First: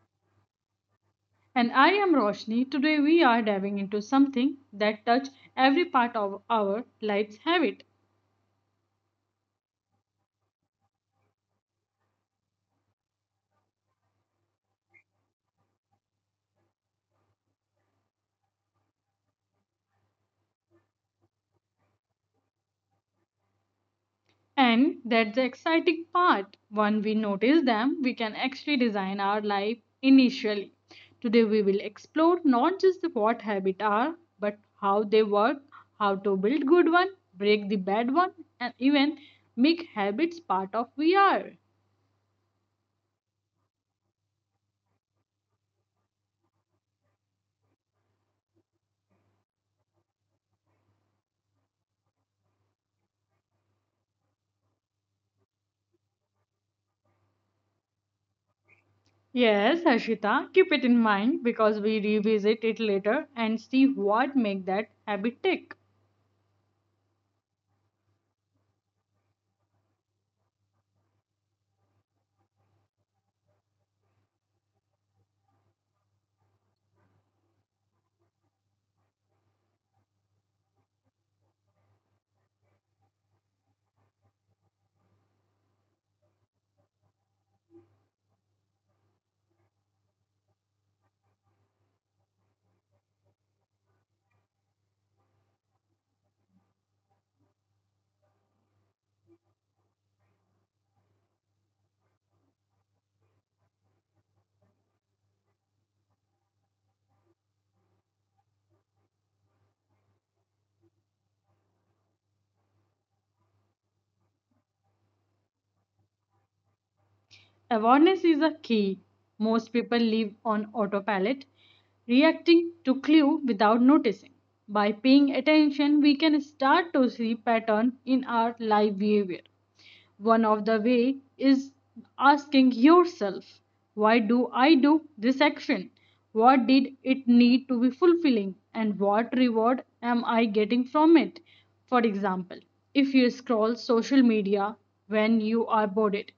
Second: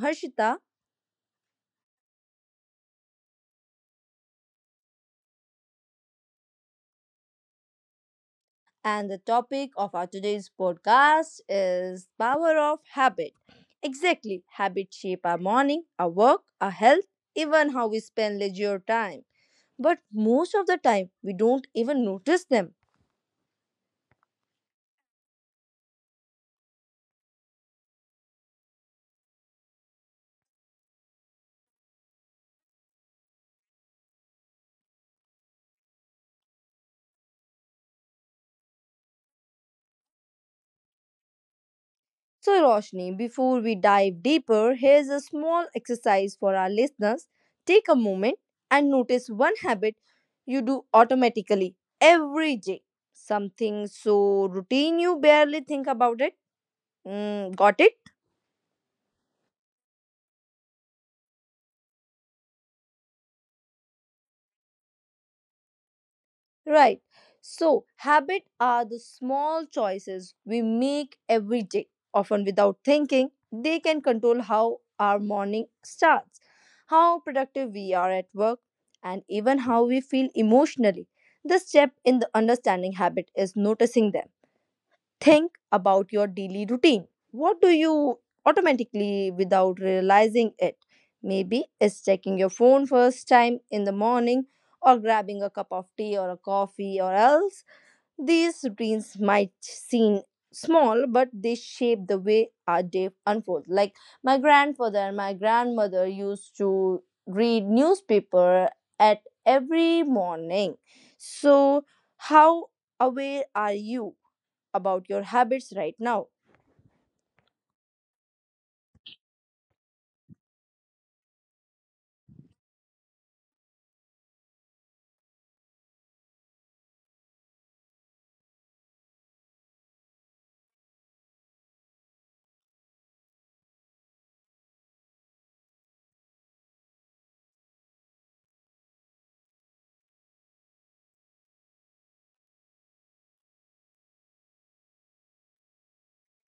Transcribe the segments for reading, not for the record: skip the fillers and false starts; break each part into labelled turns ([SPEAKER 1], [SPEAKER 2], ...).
[SPEAKER 1] Harshita,
[SPEAKER 2] And I am Roshni. Today we are diving into something that touch every part of our life's habit.
[SPEAKER 1] and the topic of our today's podcast is power of habit. Exactly, habits shape our morning, our work, our health, even how we spend leisure time. But most of the time, we don't even notice them.
[SPEAKER 2] And that's the exciting part. When we notice them, we can actually design our life initially. Today we will explore not just the what habits are, but how they work, how to build good one, break the bad one, and even make habits part of we are.
[SPEAKER 1] So, Roshni, before we dive deeper, here's a small exercise for our listeners. Take a moment and notice one habit you do automatically every day. Something so routine you barely think about it. Got it?
[SPEAKER 2] Yes, Ashita, keep it in mind because we revisit it later and see what make that habit tick.
[SPEAKER 1] Right. So, habit are the small choices we make every day, often without thinking. They can control how our morning starts, how productive we are at work, and even how we feel emotionally. The step in the understanding habit is noticing them. Think about your daily routine. What do you automatically without realizing it? Maybe it's checking your phone first time in the morning or grabbing a cup of tea or a coffee or else. These routines might seem small but they shape the way our day unfolds. Like my grandfather and my grandmother used to read newspaper at every morning. So how aware are you about your habits right now?
[SPEAKER 2] Awareness is a key. Most people live on autopilot, reacting to clue without noticing. By paying attention, we can start to see pattern in our life behavior. One of the way is asking yourself, why do I do this action? What did it need to be fulfilling and what reward am I getting from it? For example, if you scroll social media when you are bored,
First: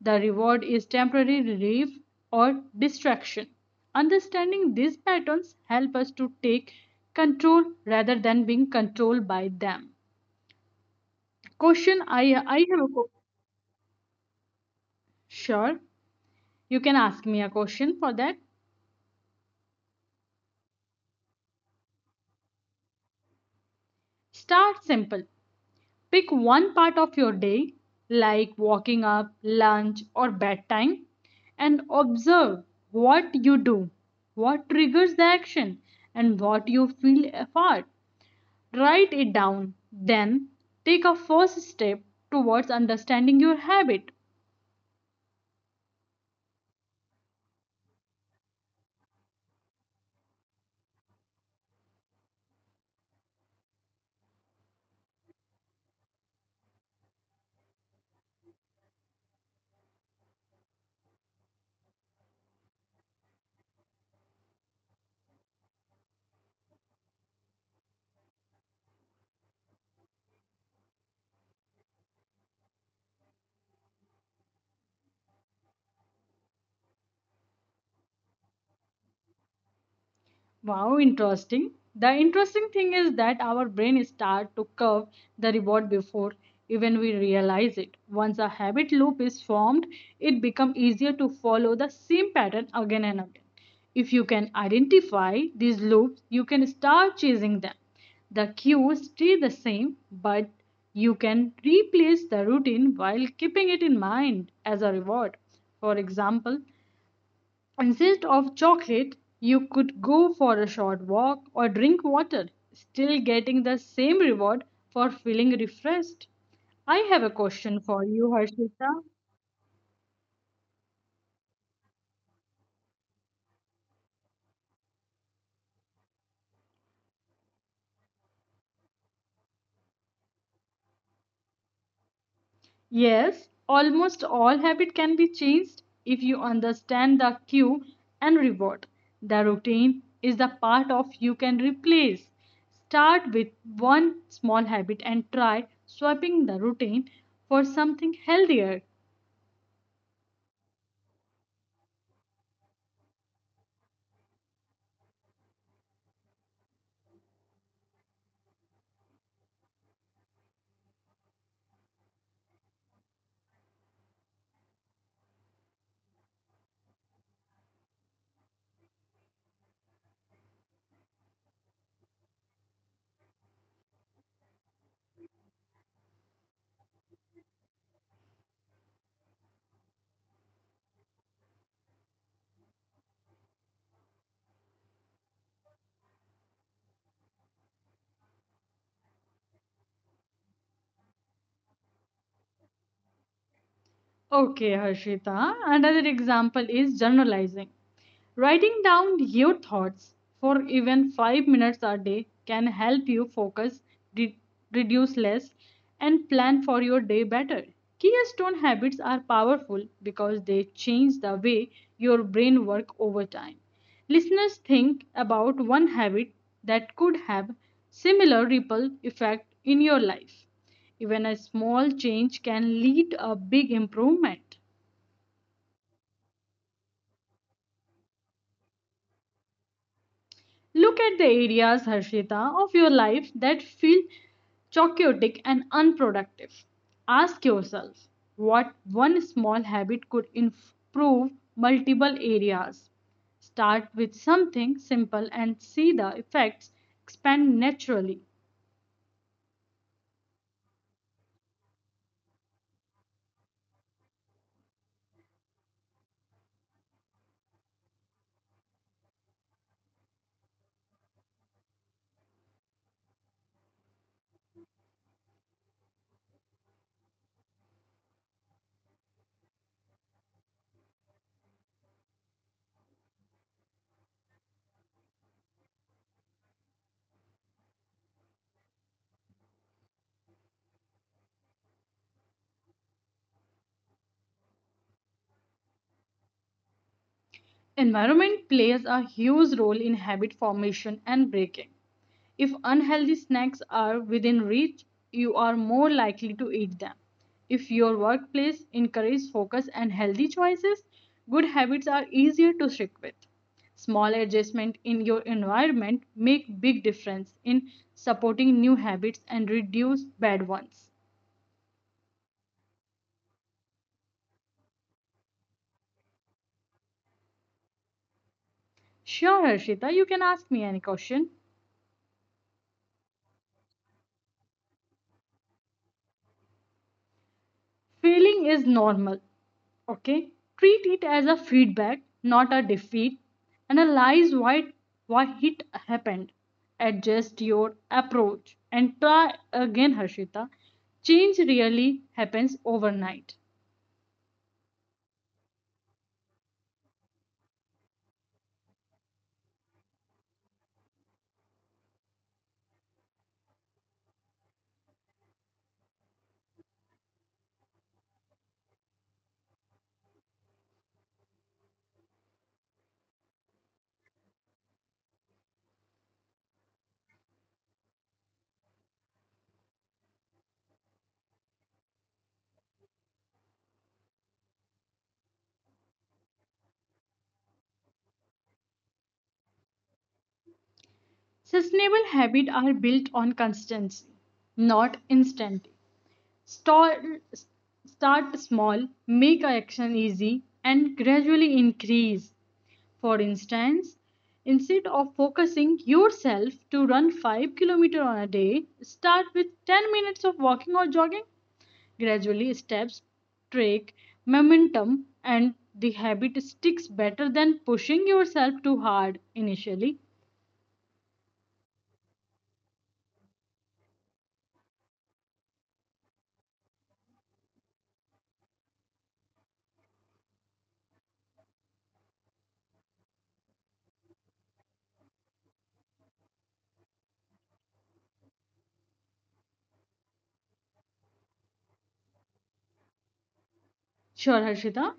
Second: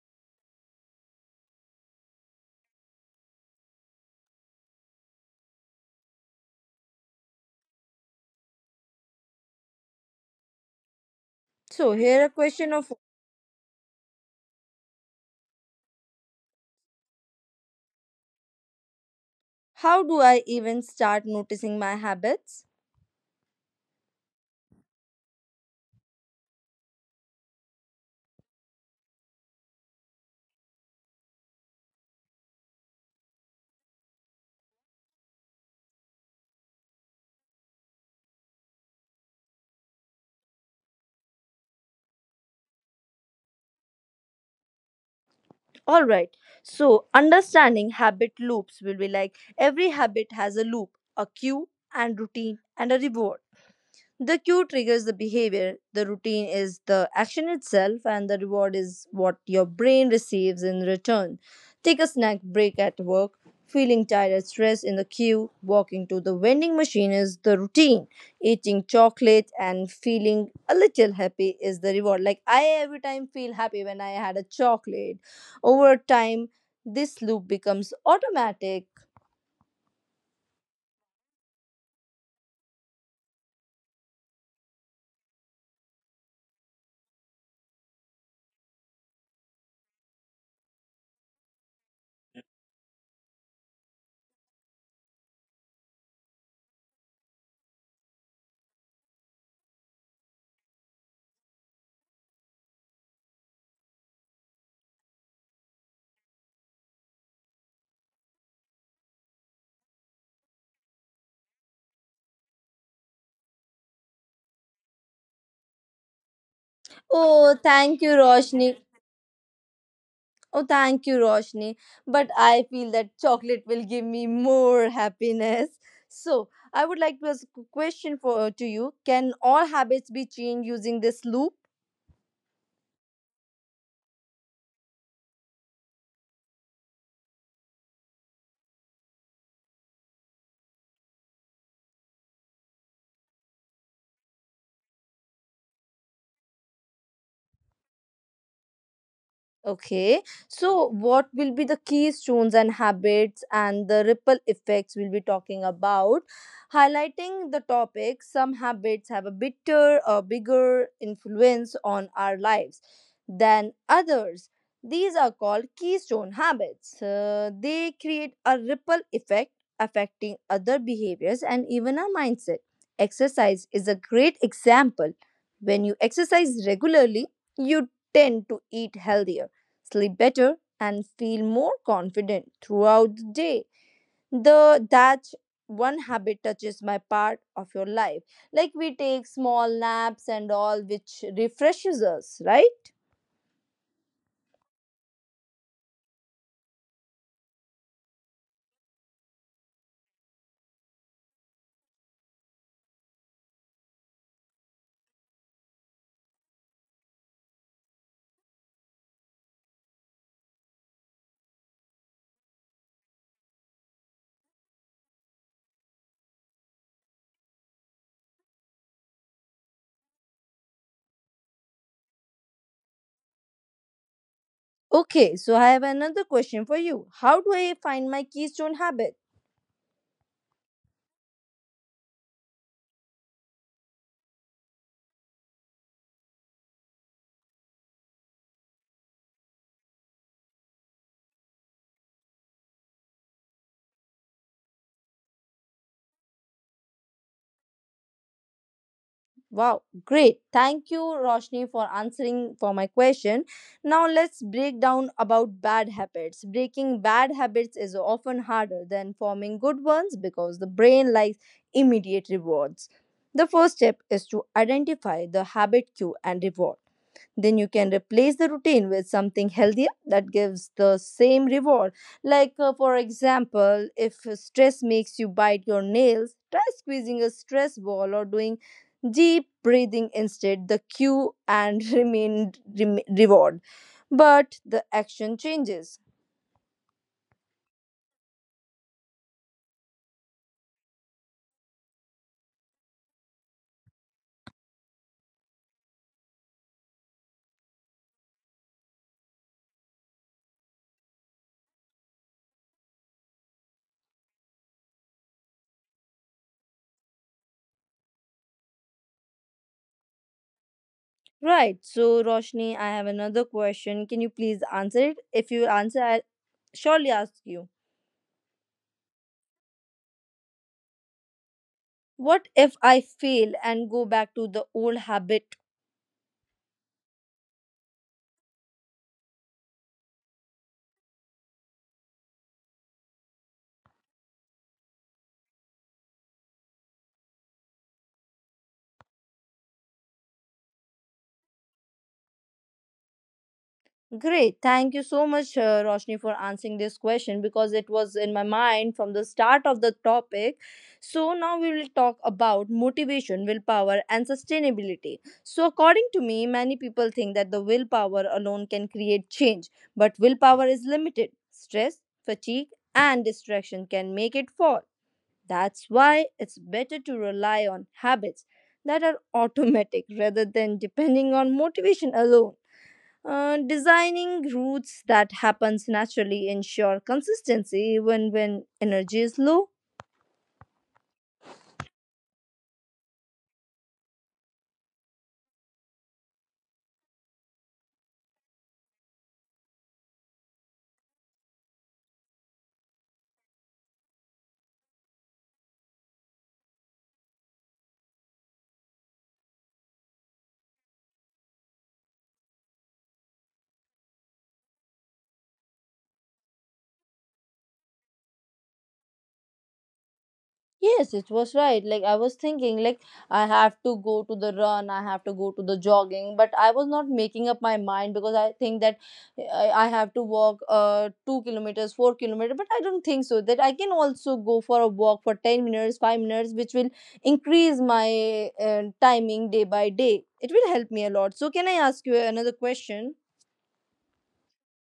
[SPEAKER 2] the reward is temporary relief or distraction. Understanding these patterns help us to take control rather than being controlled by them.
[SPEAKER 1] So,
[SPEAKER 2] Question
[SPEAKER 1] here a
[SPEAKER 2] I
[SPEAKER 1] question
[SPEAKER 2] have a
[SPEAKER 1] of,
[SPEAKER 2] question. Sure, you can ask me a question for that.
[SPEAKER 1] how do I even start noticing my habits?
[SPEAKER 2] Start simple. Pick one part of your day, like walking up, lunch, or bedtime, and observe what you do, what triggers the action, and what you feel apart. Write it down. Then take a first step towards understanding your habit.
[SPEAKER 1] All right. So, understanding habit loops will be like every habit has a loop, a cue, and routine, and a reward. The cue triggers the behavior, the routine is the action itself, and the reward is what your brain receives in return. Take a snack break at work, feeling tired and stressed in the queue, walking to the vending machine is the routine, eating chocolate and feeling a little happy is the reward. Like I every time feel happy when I had a chocolate. Over time, this loop becomes automatic.
[SPEAKER 2] Wow, interesting. The interesting thing is that our brain start to curve the reward before even we realize it. Once a habit loop is formed, it becomes easier to follow the same pattern again and again. If you can identify these loops, you can start chasing them. The cues stay the same, but you can replace the routine while keeping it in mind as a reward. For example, instead of chocolate, you could go for a short walk or drink water, still getting the same reward for feeling refreshed. I have a
[SPEAKER 1] Oh,
[SPEAKER 2] question for
[SPEAKER 1] thank you,
[SPEAKER 2] you,
[SPEAKER 1] Roshni.
[SPEAKER 2] Harshita.
[SPEAKER 1] Oh, thank you, Roshni. But I feel that chocolate will give me more happiness. So, I would like to ask a question for to you. Can all habits be changed using this loop?
[SPEAKER 2] Yes, almost all habit can be changed if you understand the cue and reward. The routine is the part of you can replace. Start with one small habit and try swapping the routine for something healthier.
[SPEAKER 1] Okay, so what will be the keystones and habits and the ripple effects we'll be talking about? Highlighting the topic, some habits have a bitter or bigger influence on our lives than others. These are called keystone habits. They create a ripple effect affecting other behaviors and even our mindset. Exercise is a great example. When you exercise regularly, you tend to eat healthier, sleep better, and feel more confident throughout the day. The that one habit touches my part of your life. Like we take small naps and all, which refreshes us, right?
[SPEAKER 2] Okay, Harshita. Another example is journalizing. Writing down your thoughts for even 5 minutes a day can help you focus, re- reduce less, and plan for your day better. Keystone habits are powerful because they change the way your brain works over time. Listeners think about one habit that could have similar ripple effect in your life. Even a small change can lead a big improvement.
[SPEAKER 1] Okay, so I have another question for you. How do I find my keystone habit?
[SPEAKER 2] Look at the areas, Harshita, of your life that feel chaotic and unproductive. Ask yourself what one small habit could improve multiple areas. Start with something simple and see the effects expand naturally.
[SPEAKER 1] Wow, great. Thank you, Roshni, for answering for my question. Now let's break down about bad habits. Breaking bad habits is often harder than forming good ones because the brain likes immediate rewards. The first step is to identify the habit cue and reward. Then you can replace the routine with something healthier that gives the same reward. Like, for example, if stress makes you bite your nails, try squeezing a stress ball or doing deep breathing instead, the cue and remain reward. But the action changes.
[SPEAKER 2] Environment plays a huge role in habit formation and breaking. If unhealthy snacks are within reach, you are more likely to eat them. If your workplace encourages focus and healthy choices, good habits are easier to stick with. Small adjustment in your environment make big difference in supporting new habits and reduce bad ones.
[SPEAKER 1] Right. So, Roshni, I have another question. Can you please answer it? If you answer, I'll surely ask you.
[SPEAKER 2] Sure, Harshita, you can ask me any question.
[SPEAKER 1] What if I fail and go back to the old habit?
[SPEAKER 2] Failing is normal, okay? Treat it as a feedback, not a defeat. Analyze why it happened. Adjust your approach and try again, Harshita. Change really happens overnight.
[SPEAKER 1] Great. Thank you so much, Roshni, for answering this question because it was in my mind from the start of the topic. So, now we will talk about motivation, willpower, and sustainability. So, according to me, many people think that the willpower alone can create change, but willpower is limited. Stress, fatigue, and distraction can make it fall. That's why it's better to rely on habits that are automatic rather than depending on motivation alone. Designing routes that happens naturally ensure consistency even when energy is low.
[SPEAKER 2] Sustainable habits are built on consistency, not instantly. Start, start small, make action easy, and gradually increase. For instance, instead of focusing yourself to run 5 km on a day, start with 10 minutes of walking or jogging. Gradually, steps take momentum and the habit sticks better than pushing yourself too hard initially.
[SPEAKER 1] Yes, it was right. Like I was thinking, like I have to go to the run, I have to go to the jogging, but I was not making up my mind because I think that I have to walk 2 km, 4 km, but I don't think so. That I can also go for a walk for 10 minutes, 5 minutes, which will increase my timing day by day. It will help me a lot. So can I ask you another question?
[SPEAKER 2] Sure, Harshita.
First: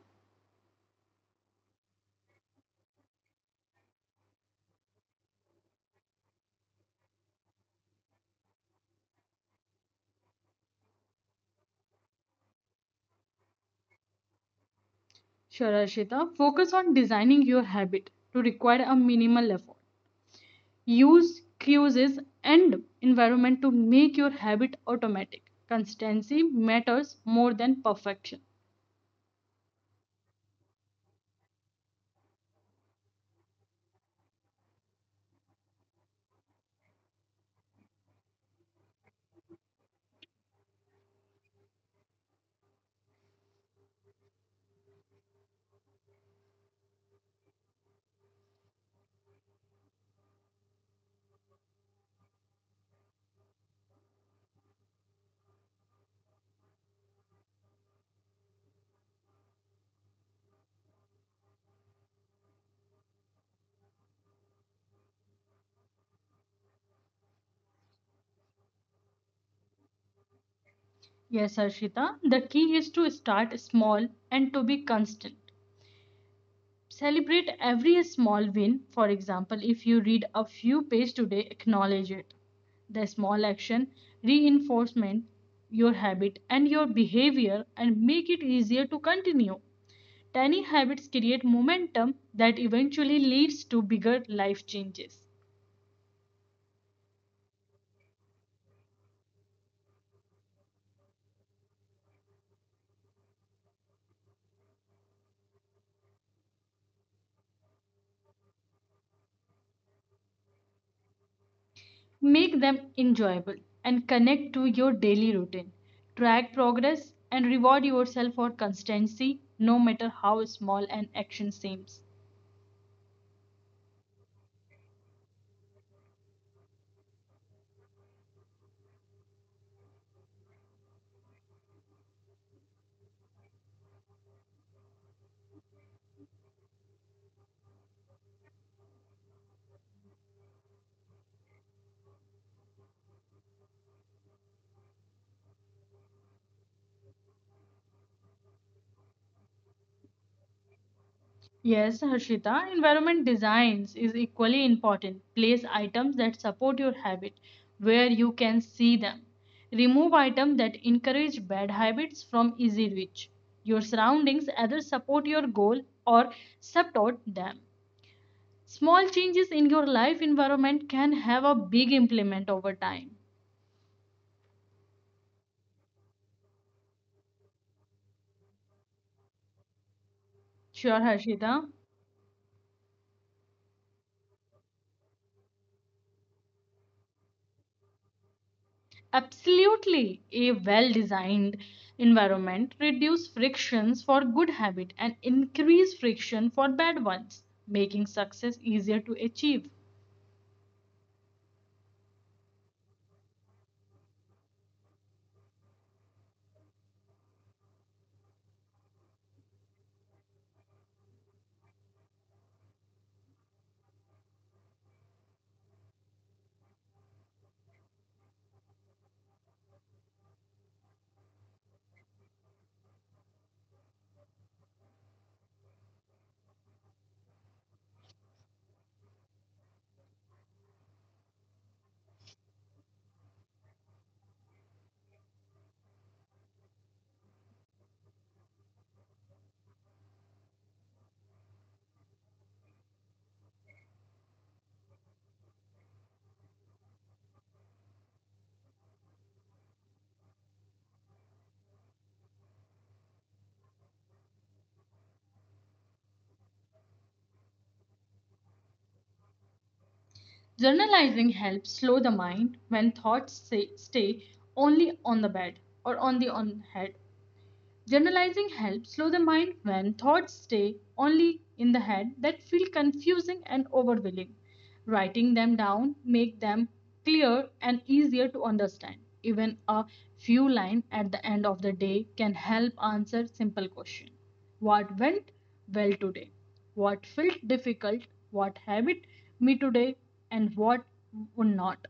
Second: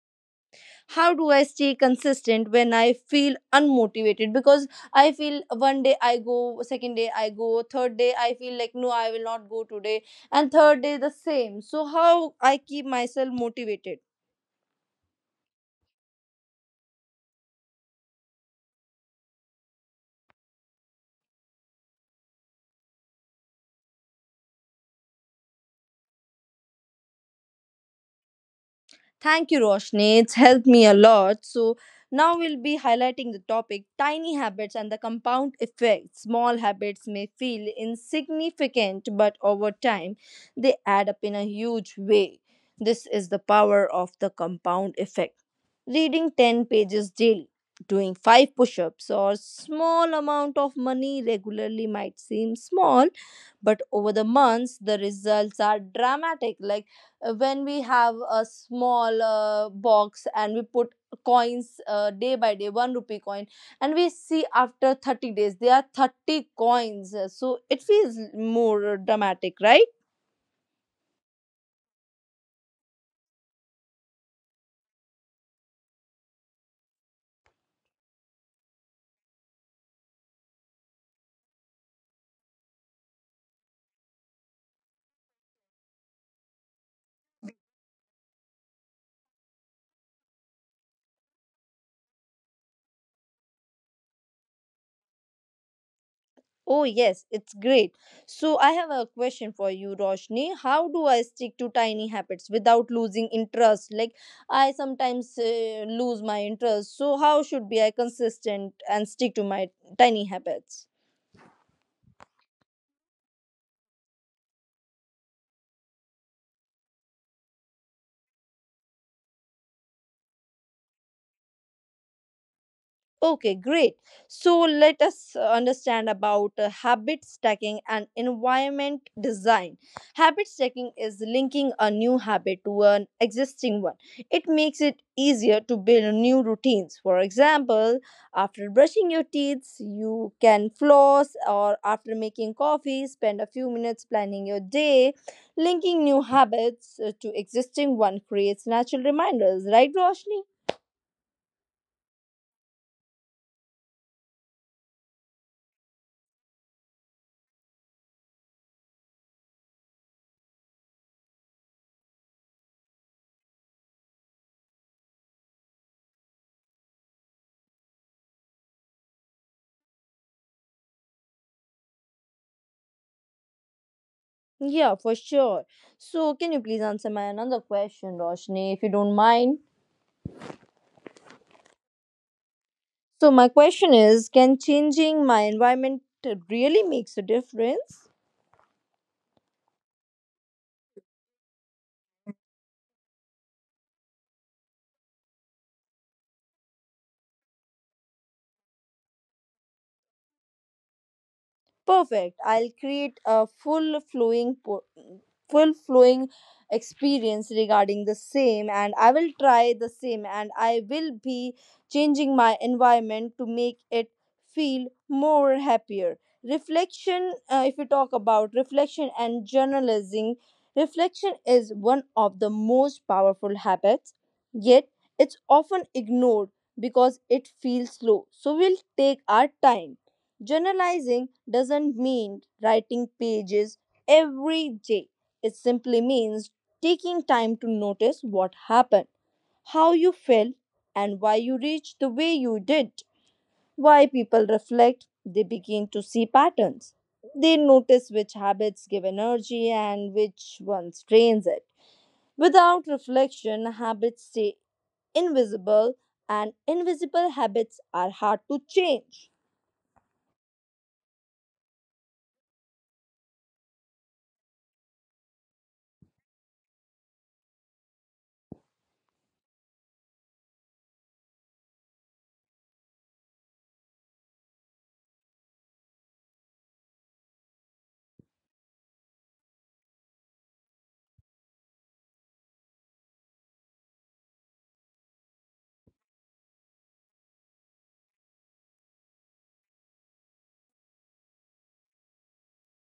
[SPEAKER 1] How do I stay consistent when I feel unmotivated? Because I feel one day I go, second day I go, third day I feel like, no, I will not go today, and third day the same. So how I keep myself motivated?
[SPEAKER 2] Sure, Harshita. Focus on designing your habit to require a minimal effort. Use cues and environment to make your habit automatic. Consistency matters more than perfection.
[SPEAKER 1] Thank you, Roshni. It's helped me a lot. So now we'll be highlighting the topic tiny habits and the compound effect. Small habits may feel insignificant, but over time, they add up in a huge way. This is the power of the compound effect. Reading 10 pages daily, doing 5 push ups, or small amount of money regularly might seem small, but over the months, the results are dramatic, like when we have a small box and we put coins day by day 1 rupee coin and we see after 30 days there are 30 coins. So it feels more dramatic, right?
[SPEAKER 2] Yes, Arshita, the key is to start small and to be constant. Celebrate every small win. For example, if you read a few pages today, acknowledge it. The small action reinforcement your habit and your behavior and make it easier to continue. Tiny habits create momentum that eventually leads to bigger life changes.
[SPEAKER 1] Oh yes, it's great. So I have a question for you, Roshni. How do I stick to tiny habits without losing interest? Like I sometimes lose my interest, so how should be I consistent and stick to my tiny habits?
[SPEAKER 2] Make them enjoyable and connect to your daily routine. Track progress and reward yourself for constancy, no matter how small an action seems.
[SPEAKER 1] Okay, great. So let us understand about habit stacking and environment design. Habit stacking is linking a new habit to an existing one. It makes it easier to build new routines. For example, after brushing your teeth, you can floss, or after making coffee, spend a few minutes planning your day. Linking new habits to existing one creates natural reminders, right, Roshni?
[SPEAKER 2] Yes, Harshita, environment designs is equally important. Place items that support your habit where you can see them. Remove items that encourage bad habits from easy reach. Your surroundings either support your goal or support them. Small changes in your life environment can have a big implement over time.
[SPEAKER 1] Yeah, for sure. So, can you please answer my another question, Roshni, if you don't mind?
[SPEAKER 2] Sure, Harshita.
[SPEAKER 1] So, my question is, can changing my environment really makes a difference?
[SPEAKER 2] Absolutely, a well designed environment reduce frictions for good habit and increase friction for bad ones, making success easier to achieve.
[SPEAKER 1] Perfect. I'll create a full flowing full flowing experience regarding the same and I will try the same and I will be changing my environment to make it feel more happier. Reflection, if we talk about reflection and journalizing, reflection is one of the most powerful habits, yet it's often ignored because it feels slow. So we'll take our time. Journalizing doesn't mean writing pages every day. It simply means taking time to notice what happened, how you felt, and why you reached the way you did. Why people reflect, they begin to see patterns. They notice which habits give energy and which ones drains it. Without reflection, habits stay invisible, and invisible habits are hard to change.
[SPEAKER 2] Journalizing helps slow the mind when thoughts stay only on the bed or on head. Generalizing helps slow the mind when thoughts stay only in the head that feel confusing and overwhelming. Writing them down make them clear and easier to understand. Even a few lines at the end of the day can help answer simple questions. What went well today? What felt difficult? What habit me today? And what would not?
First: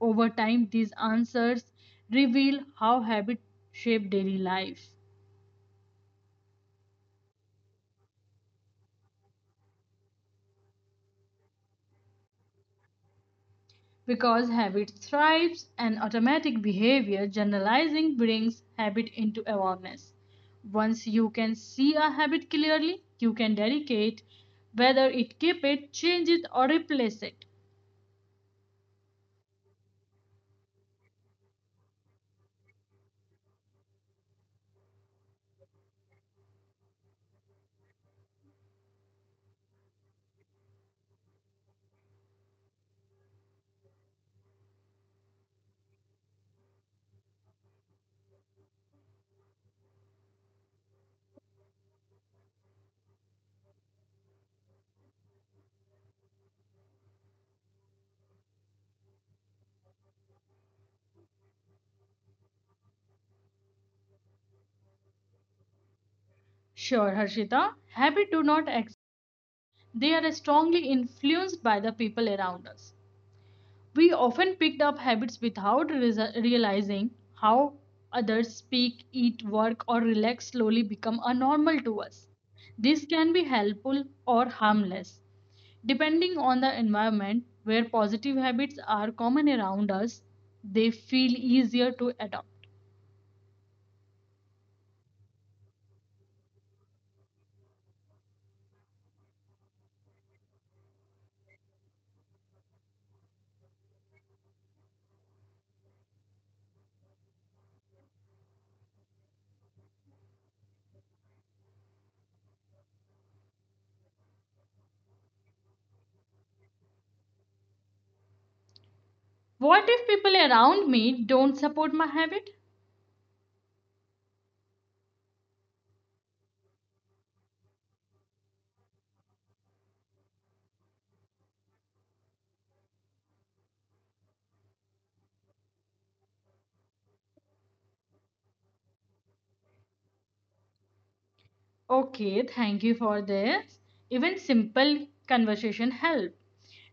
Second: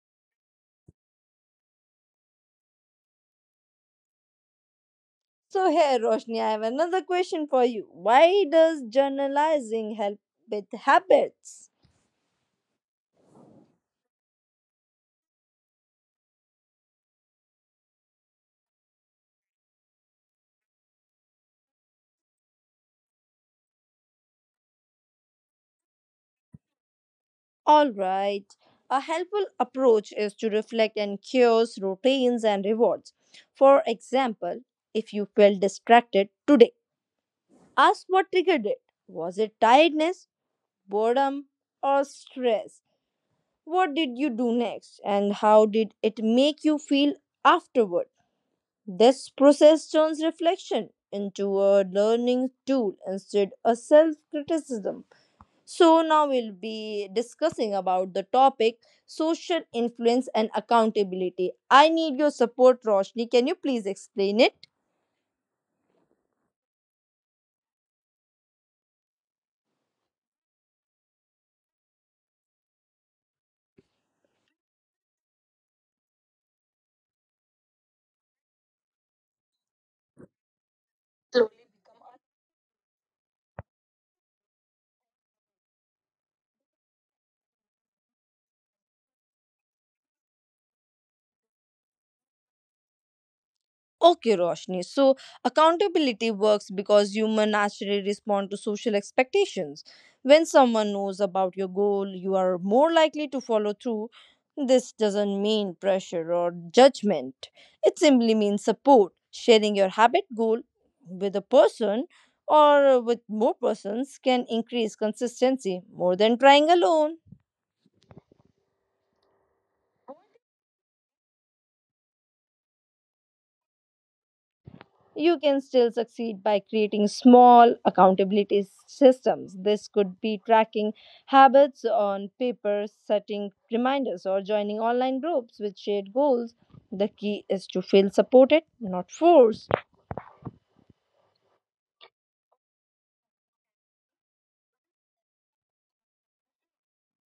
[SPEAKER 2] Over time, these answers reveal how habits shape daily life.
[SPEAKER 1] So here, Roshni, I have another question for you. Why does journalizing help with habits?
[SPEAKER 2] Because habit thrives and automatic behavior generalizing brings habit into awareness. Once you can see a habit clearly, you can dedicate whether it keep it change it or replace it.
[SPEAKER 1] All right. A helpful approach is to reflect on cures, routines, and rewards. For example, if you felt distracted today, ask what triggered it. Was it tiredness, boredom, or stress? What did you do next, and how did it make you feel afterward? This process turns reflection into a learning tool instead a self-criticism. So now we'll be discussing about the topic social influence and accountability. I need your support, Roshni. Can you please explain it?
[SPEAKER 2] Sure, Harshita, habit do not exist, they are strongly influenced by the people around us. We often picked up habits without realizing how others speak, eat, work, or relax slowly become a normal to us. This can be helpful or harmless, depending on the environment where positive habits are common around us. They feel easier to adopt.
[SPEAKER 1] Okay, Roshni. So accountability works because humans naturally respond to social expectations. When someone knows about your goal, you are more likely to follow through. This doesn't mean pressure or judgment. It simply means support. Sharing your habit goal with a person or with more persons can increase consistency more than trying alone.
[SPEAKER 2] What if people around me don't support my habit?
[SPEAKER 1] You can still succeed by creating small accountability systems. This could be tracking habits on paper, setting reminders, or joining online groups with shared goals. The key is to feel supported, not forced.
[SPEAKER 2] Okay, thank you for this. Even simple conversation help.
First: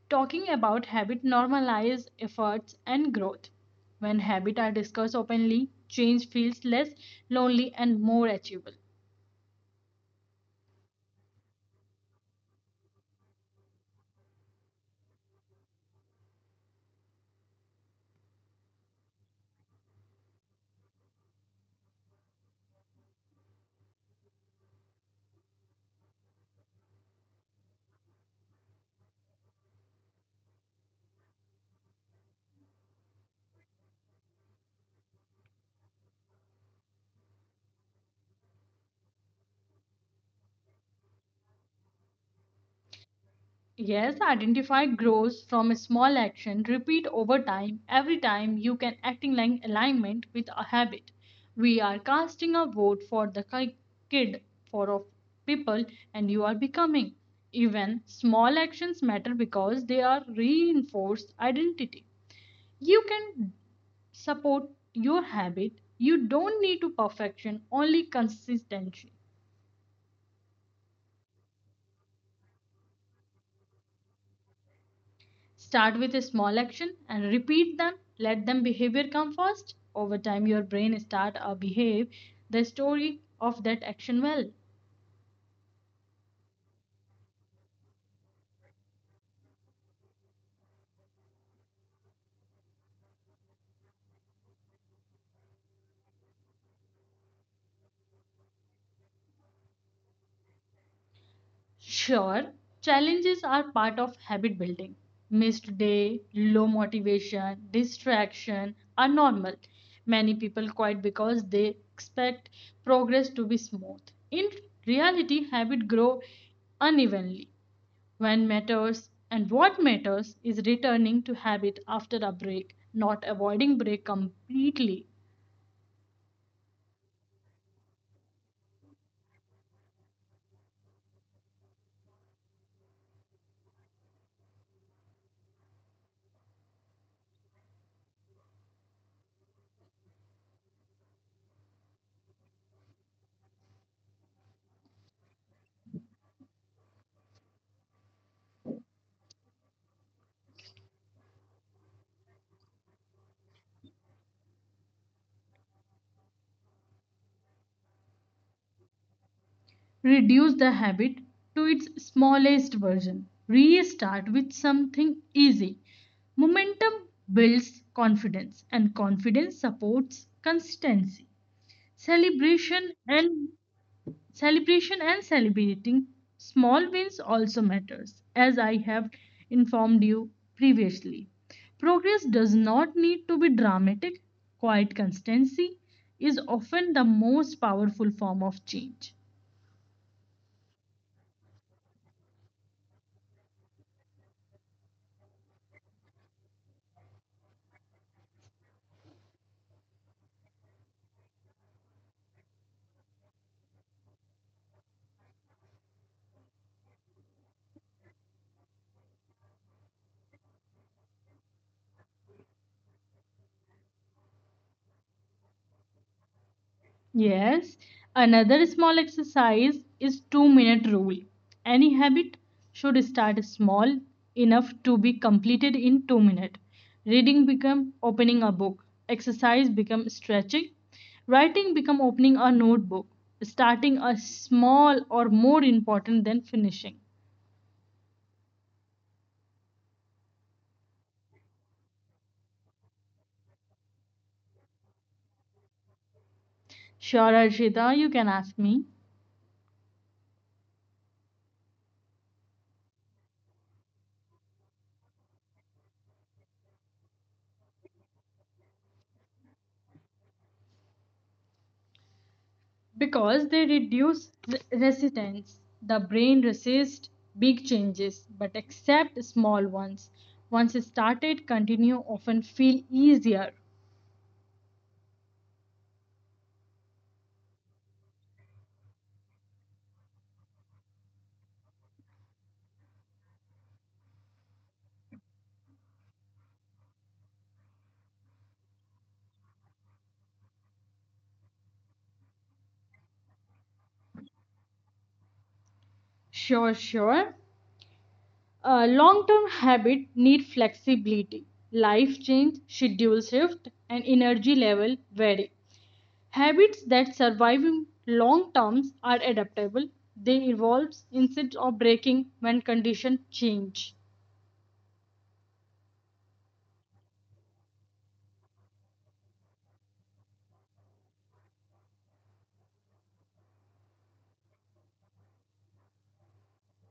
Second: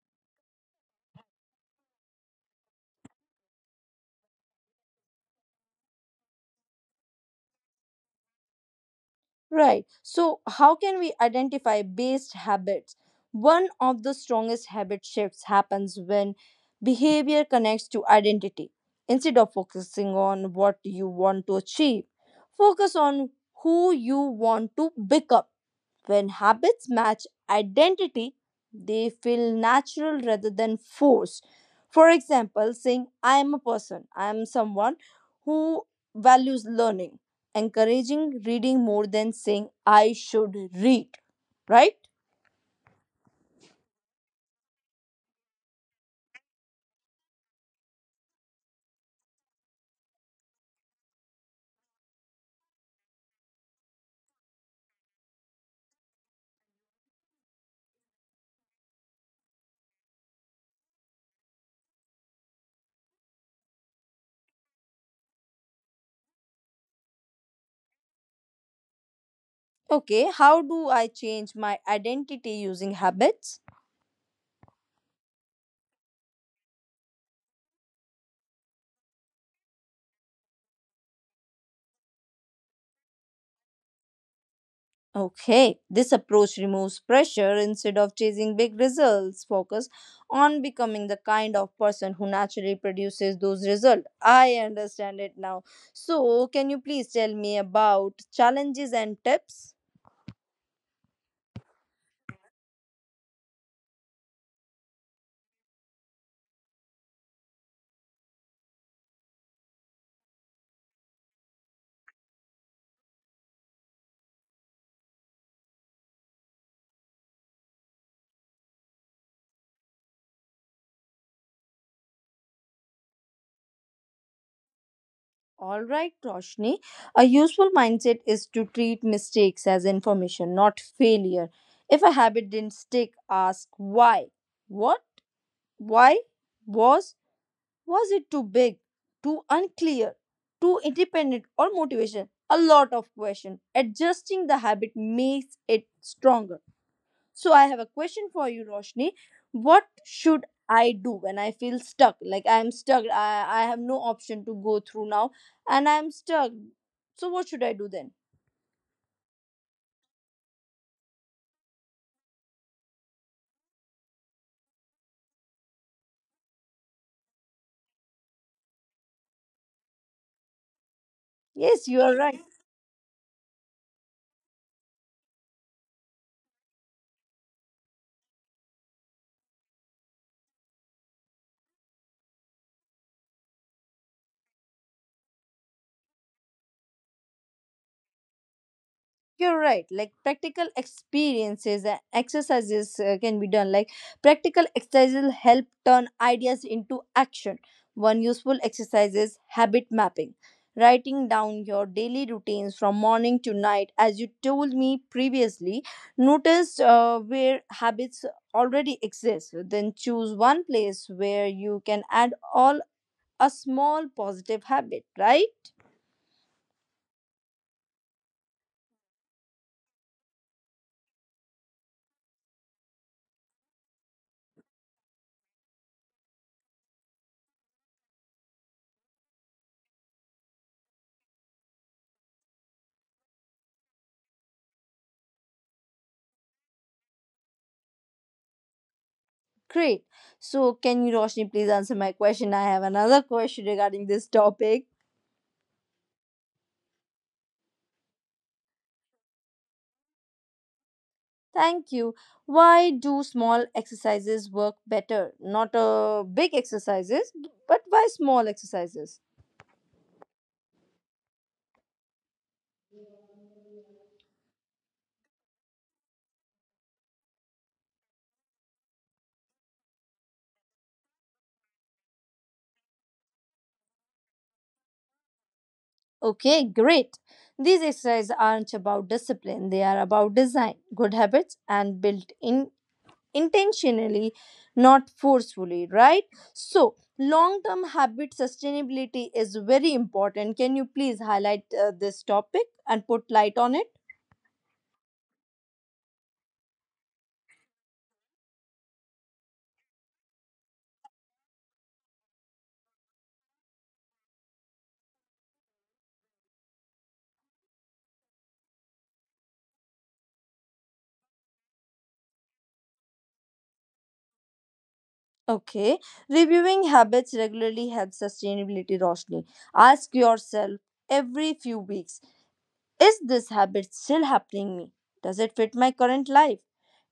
[SPEAKER 2] Talking about habit normalize efforts and growth. When habits are discussed openly, change feels less lonely and more achievable.
[SPEAKER 1] Right. So, how can we identify based habits? One of the strongest habit shifts happens when behavior connects to identity. Instead of focusing on what you want to achieve, focus on who you want to become. When habits match identity, they feel natural rather than forced. For example, saying, I am a person, I am someone who values learning, encouraging reading more than saying, I should read, right?
[SPEAKER 2] Yes, identify grows from a small action. Repeat over time. Every time you can acting like alignment with a habit. We are casting a vote for the kid for of people and you are becoming. Even small actions matter because they are reinforced identity. You can support your habit. You don't need to perfection, only consistency.
[SPEAKER 1] Okay, how do I change my identity using habits?
[SPEAKER 2] Start with a small action and repeat them. Let them behavior come first. Over time, your brain start or behave the story of that action well.
[SPEAKER 1] Okay, this approach removes pressure instead of chasing big results. Focus on becoming the kind of person who naturally produces those results. I understand it now. So, can you please tell me about challenges and tips?
[SPEAKER 2] Sure, challenges are part of habit building. Missed day, low motivation, distraction are normal. Many people quit because they expect progress to be smooth. In reality, habit grow unevenly. When matters and what matters is returning to habit after a break, not avoiding break completely.
[SPEAKER 1] All right, Roshni. A useful mindset is to treat mistakes as information, not failure. If a habit didn't stick, ask why. What? Why? Was Was it too big, too unclear, too independent or motivation? A lot of questions. Adjusting the habit makes it stronger. So I have a question for you, Roshni. What should I do when I feel stuck? Like I am stuck. I have no option to go through now and I am stuck. So what should I do then?
[SPEAKER 2] Reduce the habit to its smallest version, restart with something easy. Momentum builds confidence and confidence supports consistency.
[SPEAKER 1] Yes, you are right.
[SPEAKER 2] celebration and Celebration and celebrating small wins also matters. As I have informed you previously, progress does not need to be dramatic. Quiet constancy is often the most powerful form of change.
[SPEAKER 1] You're right. Like practical experiences and exercises can be done. Like practical exercises help turn ideas into action. One useful exercise is habit mapping, writing down your daily routines from morning to night. As you told me previously, notice where habits already exist. Then choose one place where you can add all a small positive habit. Right?
[SPEAKER 2] Yes, another small exercise is 2-minute rule. Any habit should start small enough to be completed in 2 minutes. Reading become opening a book, exercise become stretching, writing become opening a notebook, starting a small or more important than finishing.
[SPEAKER 1] Great. So, can you, Roshni, please answer my question? I have another question regarding this topic.
[SPEAKER 2] Sure, Arshita, you can ask me.
[SPEAKER 1] Thank you. Why do small exercises work better? Not big exercises, but why small exercises?
[SPEAKER 2] Because they reduce resistance. The brain resists big changes but accept small ones. Once started, continue often feel easier.
[SPEAKER 1] Okay, great. These exercises aren't about discipline, they are about design, good habits, and built in intentionally, not forcefully, right? So, long term habit sustainability is very important. Can you please highlight this topic and put light on it?
[SPEAKER 2] Sure. Long-term habit need flexibility. Life change, schedule shift, and energy level vary. Habits that survive in long terms are adaptable. They evolve instead of breaking when conditions change.
[SPEAKER 1] Okay, reviewing habits regularly helps sustainability, Roshni. Ask yourself every few weeks, is this habit still happening me? Does it fit my current life?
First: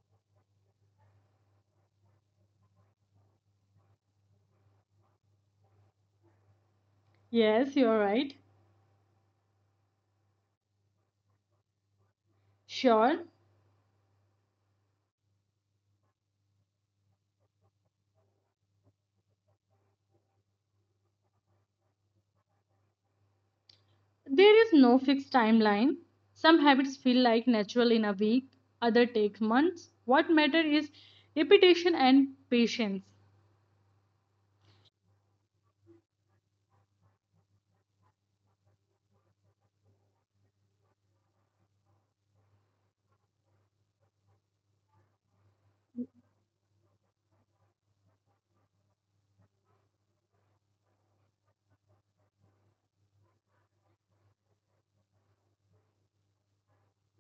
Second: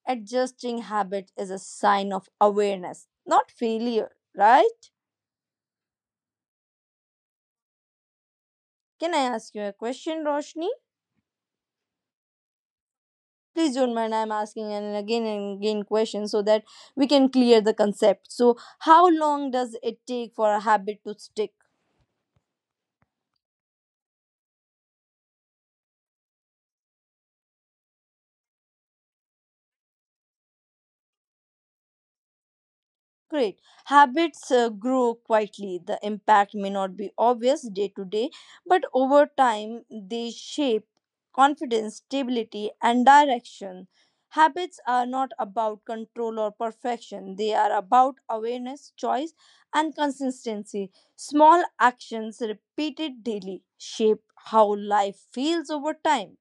[SPEAKER 1] Adjusting habit is a sign of awareness, not failure, right?
[SPEAKER 2] Yes, you're right.
[SPEAKER 1] Can I ask you a question, Roshni?
[SPEAKER 2] Sure.
[SPEAKER 1] Please don't mind I'm asking an again and again questions, so that we can clear the concept. So how long does it take for a habit to stick?
[SPEAKER 2] There is no fixed timeline. Some habits feel like natural in a week, other take months. What matters is repetition and patience.
[SPEAKER 1] Great. Habits grow quietly. The impact may not be obvious day to day, but over time they shape confidence, stability, and direction. Habits are not about control or perfection, they are about awareness, choice, and consistency. Small actions repeated daily shape how life feels over time.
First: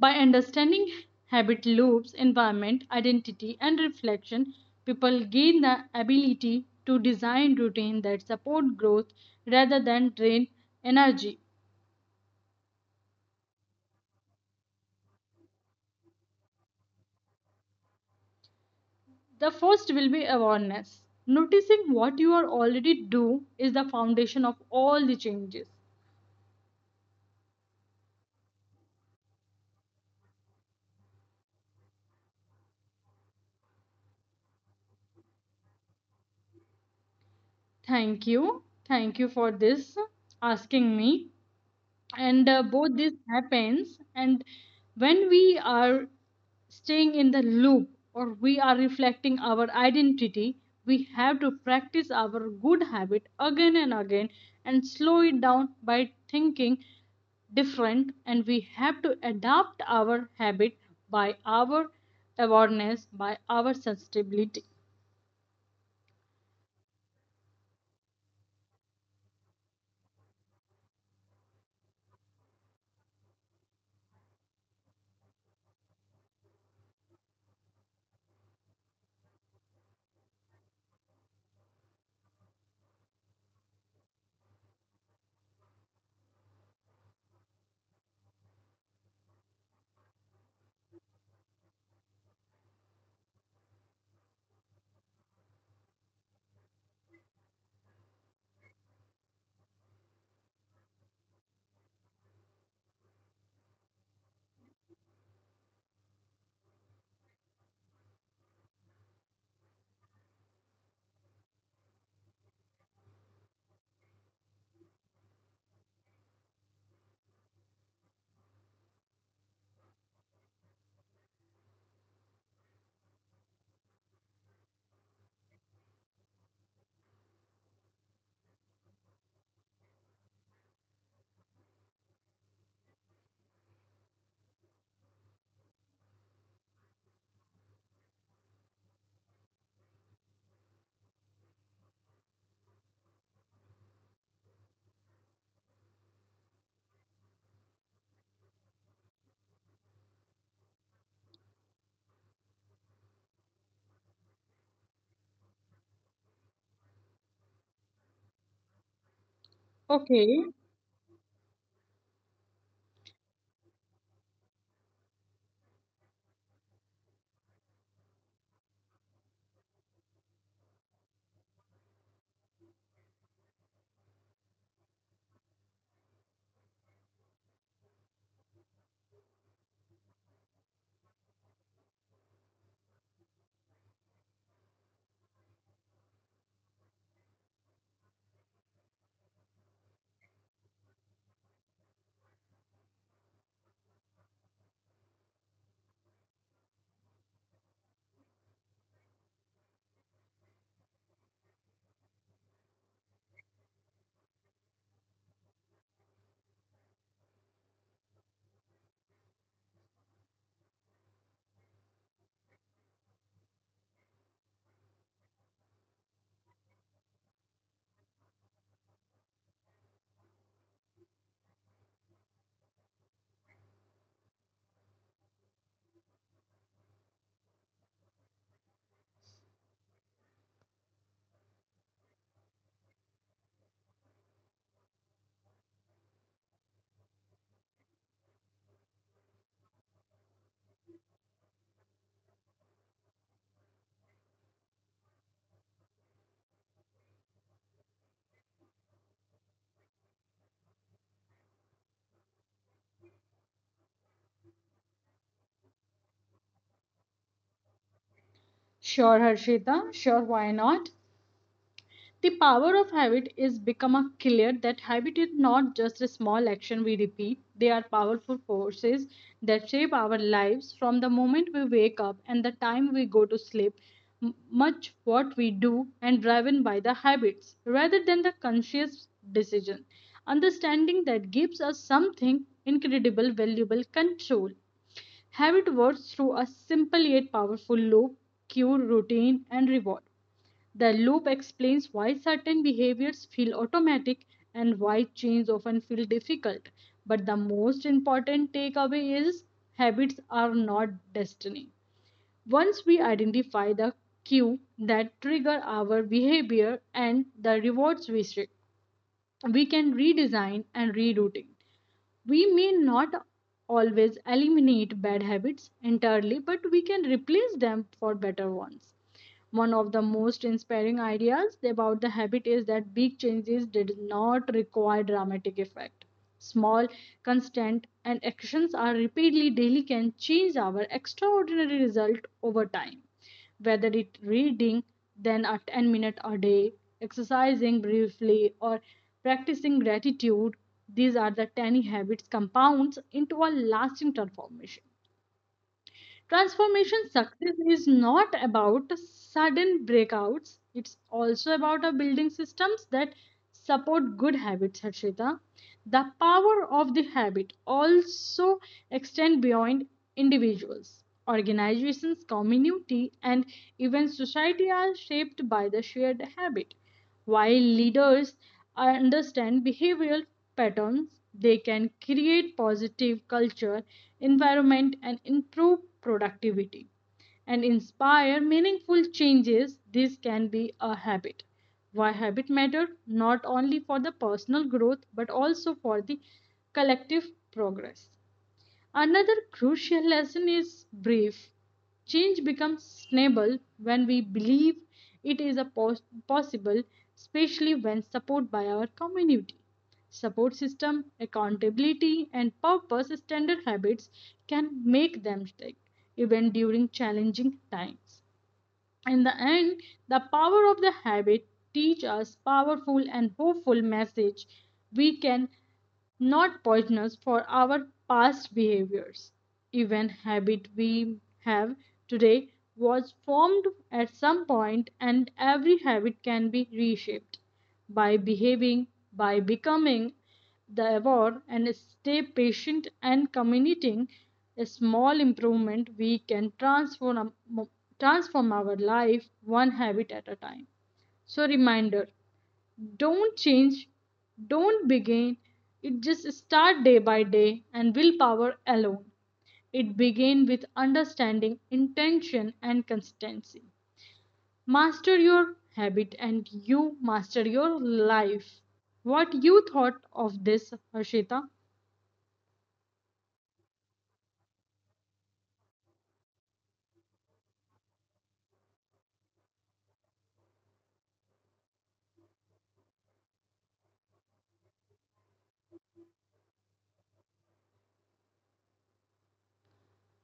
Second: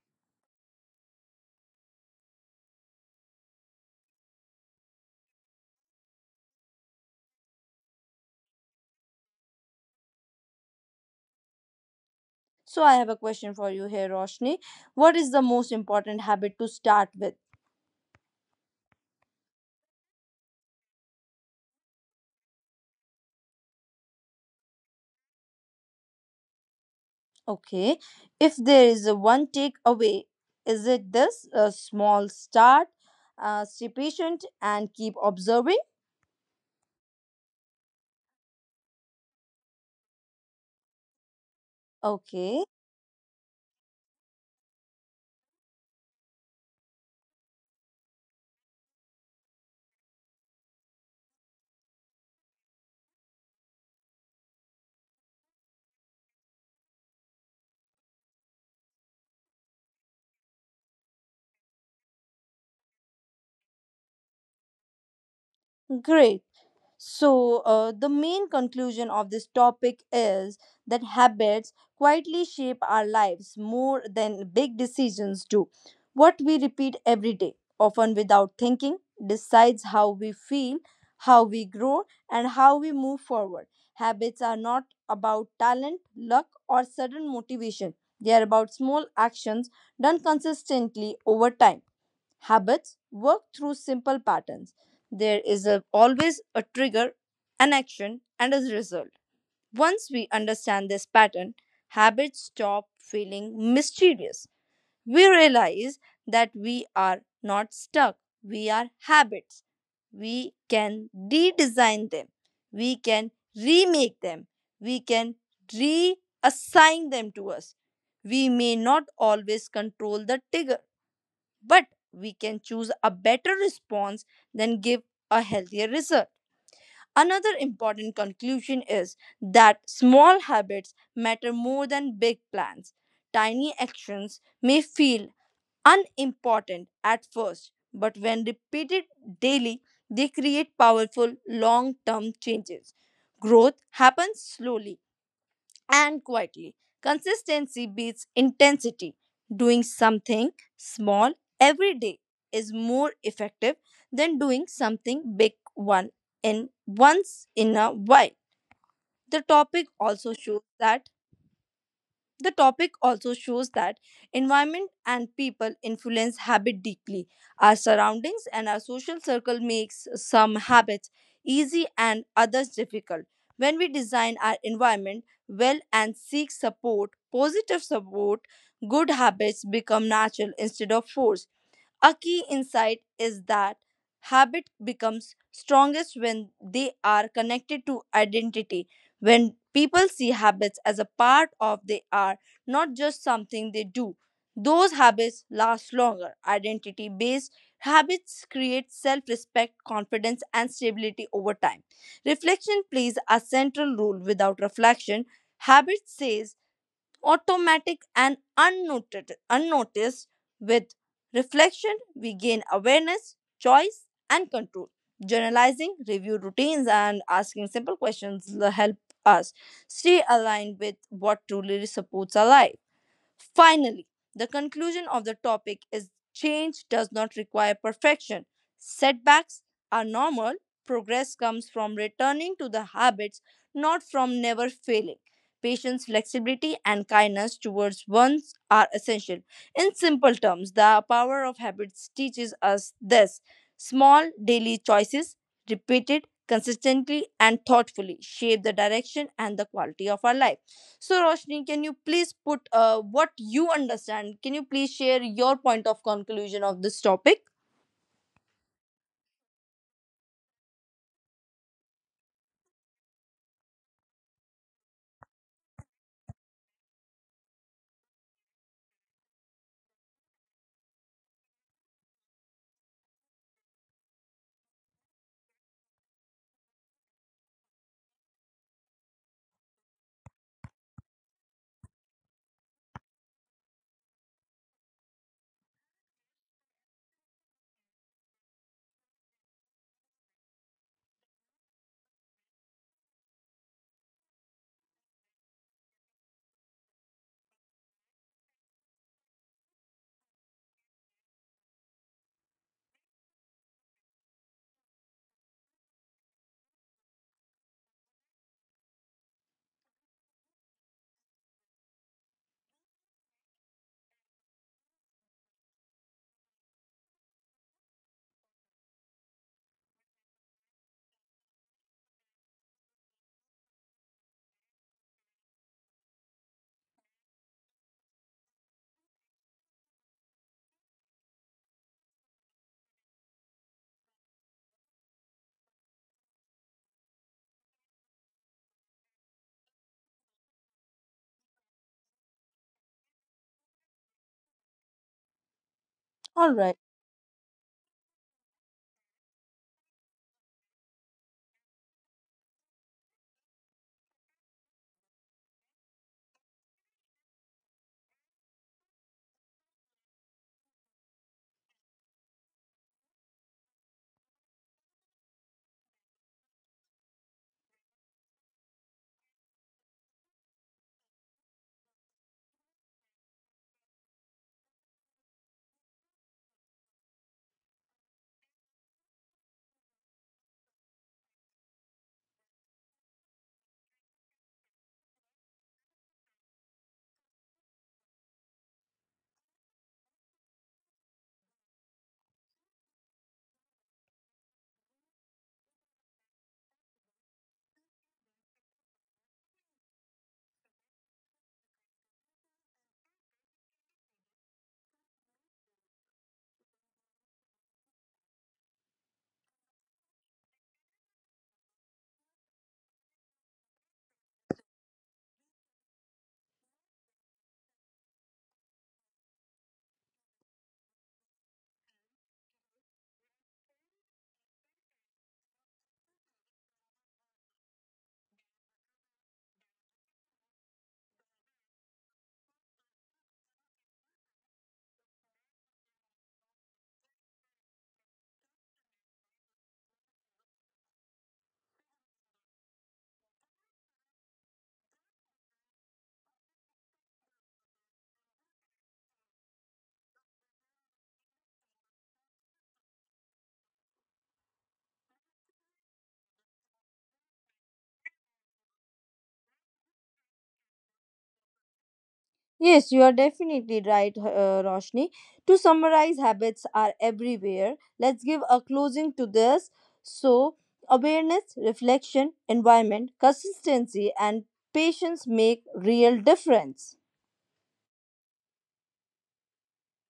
[SPEAKER 2] By understanding habit loops, environment, identity and reflection, people gain the ability to design routines that support growth rather than drain energy.
[SPEAKER 1] So, I have a question for you here, Roshni. What is the most important habit to start with?
[SPEAKER 2] The first will be awareness. Noticing what you are already do is the foundation of all the changes.
[SPEAKER 1] Okay, if there is a one takeaway, is it this? A small start, stay patient and keep observing.
[SPEAKER 2] Thank you for this asking me. And uh,
[SPEAKER 1] Okay,
[SPEAKER 2] both this happens and when we are staying in the loop or we are reflecting our identity, we have to practice our good habit again and again and slow it down by thinking different and we have to adapt our habit by our awareness, by our sensitivity.
[SPEAKER 1] great. So, the main conclusion of this topic is that habits quietly shape our lives more than big decisions do. What we repeat every day, often without thinking, decides how we feel, how we grow, and how we move forward. Habits are not about talent, luck, or sudden motivation, they are about small actions done consistently over time. Habits work through simple patterns. Always a trigger, an action, and a result. Once we understand this pattern, habits stop feeling mysterious. We realize that we are not stuck, we are habits. We can redesign them, we can remake them, we can reassign them to us. We may not always control the trigger, but we can choose a better response than give a healthier result. Another important conclusion is that small habits matter more than big plans. Tiny actions may feel unimportant at first, but when repeated daily, they create powerful long term changes. Growth happens slowly and quietly. Consistency beats intensity. Doing something small every day is more effective than doing something big one in once in a while. The topic also
[SPEAKER 2] Okay,
[SPEAKER 1] shows that the topic also shows that environment and people influence habit deeply. Our surroundings and our social circle makes some habits easy and others difficult. When we design our environment well and seek support, positive support, good habits become natural instead of forced. A key insight is that habit becomes strongest when they are connected to identity. When people see habits as a part of they are, not just something they do. Those habits last longer. Identity based habits create self respect, confidence, and stability over time. Reflection plays a central role. Without reflection, habit stays automatic and unnoted, unnoticed. With reflection, we gain awareness, choice, and control. Journalizing review routines and asking simple questions will help us stay aligned with what truly supports our life. Finally, the conclusion of the topic is change does not require perfection. Setbacks are normal. Progress comes from returning to the habits, not from never failing. Patience, flexibility, and kindness towards ones are essential. In simple terms, the power of habits teaches us this: small daily choices, repeated consistently and thoughtfully, shape the direction and the quality of our life. So, Roshni, can you please put what you understand? Can you please share your point of conclusion of this topic?
[SPEAKER 2] sure, why not? The power of habit is become a clear that habit is not just a small action we repeat. They are powerful forces that shape our lives from the moment we wake up and the time we go to sleep. Much what we do and driven by the habits rather than the conscious decision. Understanding that gives us something incredible, valuable control. Habit works through a simple yet powerful loop, cue, routine, and reward. The loop explains why certain behaviors feel automatic and why change often feels difficult. But the most important takeaway is habits are not destiny. Once we identify the cue that trigger our behavior and the rewards we seek, we can redesign and rerouting. We may not always eliminate bad habits entirely, but we can replace them for better ones. One of the most inspiring ideas about the habit is that big changes did not require dramatic effect. Small, constant, and actions are repeatedly daily can change our extraordinary result over time whether it reading then a 10 minute a day exercising briefly or practicing gratitude, these are the tiny habits compounds into a lasting transformation.
[SPEAKER 1] All right.
[SPEAKER 2] Transformation success is not about sudden breakouts. It's also about our building systems that support good habits, Harshita. The power of the habit also extend beyond individuals. Organizations, community, and even society are shaped by the shared habit. While leaders understand behavioral patterns, they can create positive culture, environment, and improve productivity and inspire meaningful changes. This can be a habit. Why habit matter not only for the personal growth but also for the collective progress. Another crucial lesson is brief. Change becomes sustainable when we believe it is a possible, especially when supported by our community. Support system, accountability, and purpose standard habits can make them stick even during challenging times. In the end, the power of the habit teach us powerful and hopeful message we can not poisonous for our past behaviors. Even habit we have today was formed at some point and every habit can be reshaped by behaving, by becoming the award and stay patient and committing a small improvement we can transform our life one habit at a time. So reminder, don't change, don't begin, it just start day by day and willpower alone, it begin with understanding intention and consistency. Master your habit and you master your life. What you thought of this, Harshita?
[SPEAKER 1] Yes, you are definitely right, Roshni. To summarize, habits are everywhere. Let's give a closing to this. So, awareness, reflection, environment, consistency, and patience make real difference.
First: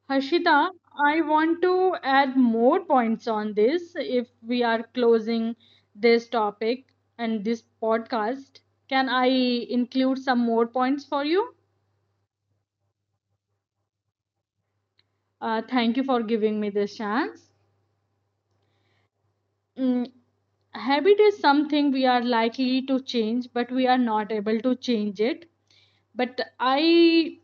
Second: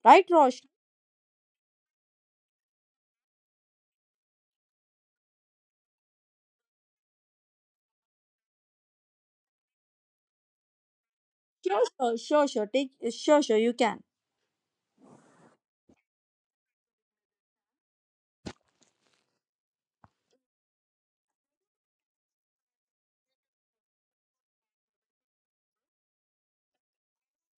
[SPEAKER 1] Right, Roshni?
[SPEAKER 2] Harshita, I want to add more points on this if we are closing this topic and this podcast. Can I include some more points for you?
[SPEAKER 1] Sure, sure, sure, sure. Take, sure, sure. You can.
[SPEAKER 2] Thank you for giving me this chance. Mm, habit is something we are likely to change, but we are not able to change it. But I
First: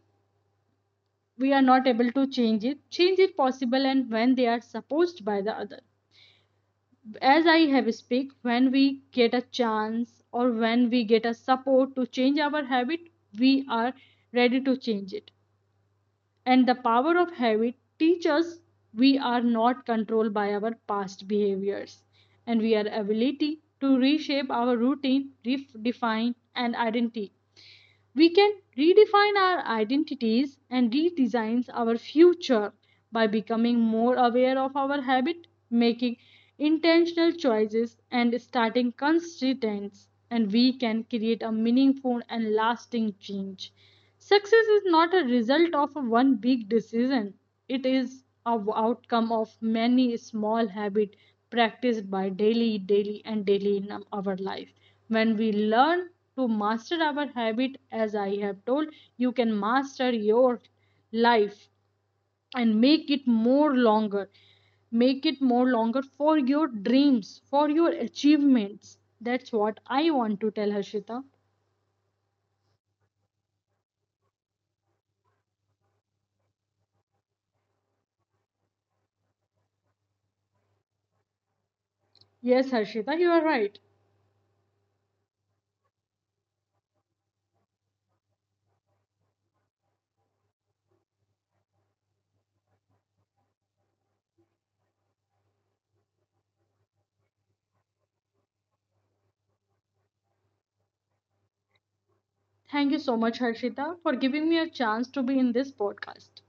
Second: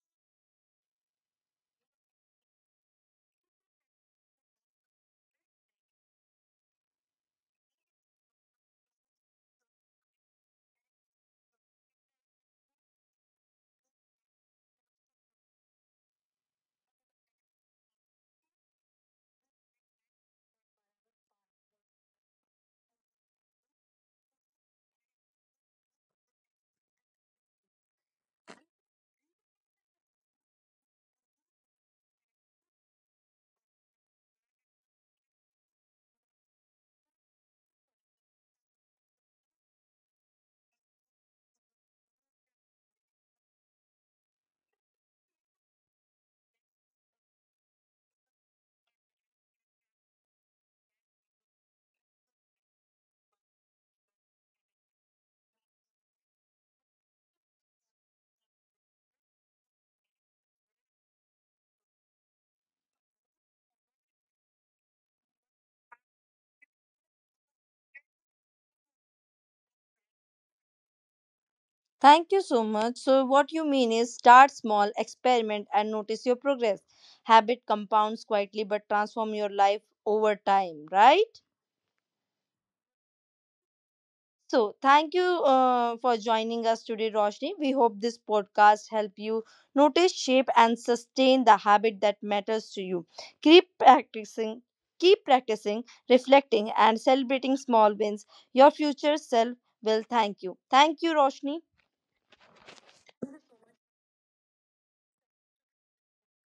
[SPEAKER 2] we are not able to change it possible and when they are supposed by the other, as I have speak when we get a chance or when we get a support to change our habit, we are ready to change it. And the power of habit teaches we are not controlled by our past behaviors and we are ability to reshape our routine redefine and identity. We can redefine our identities and redesign our future by becoming more aware of our habit, making intentional choices, and starting consistence. And we can create a meaningful and lasting change. Success is not a result of one big decision. It is a outcome of many small habits practiced by daily, daily, and daily in our life. When we learn to master our habit, as I have told, you can master your life and make it more longer. Make it more longer for your dreams, for your achievements. That's what I want to tell Harshita.
[SPEAKER 1] Thank you so much. So, what you mean is start small, experiment, and notice your progress. Habit compounds quietly but transform your life over time, right?
[SPEAKER 2] Yes, Harshita, you are right.
[SPEAKER 1] So, thank you for joining us today, Roshni. We hope this podcast help you notice, shape, and sustain the habit that matters to you. Keep practicing, keep practicing, reflecting, and celebrating small wins. Your future self will thank you. Thank you, Roshni.
[SPEAKER 2] Thank you so much, Harshita, for giving me a chance to be in this podcast.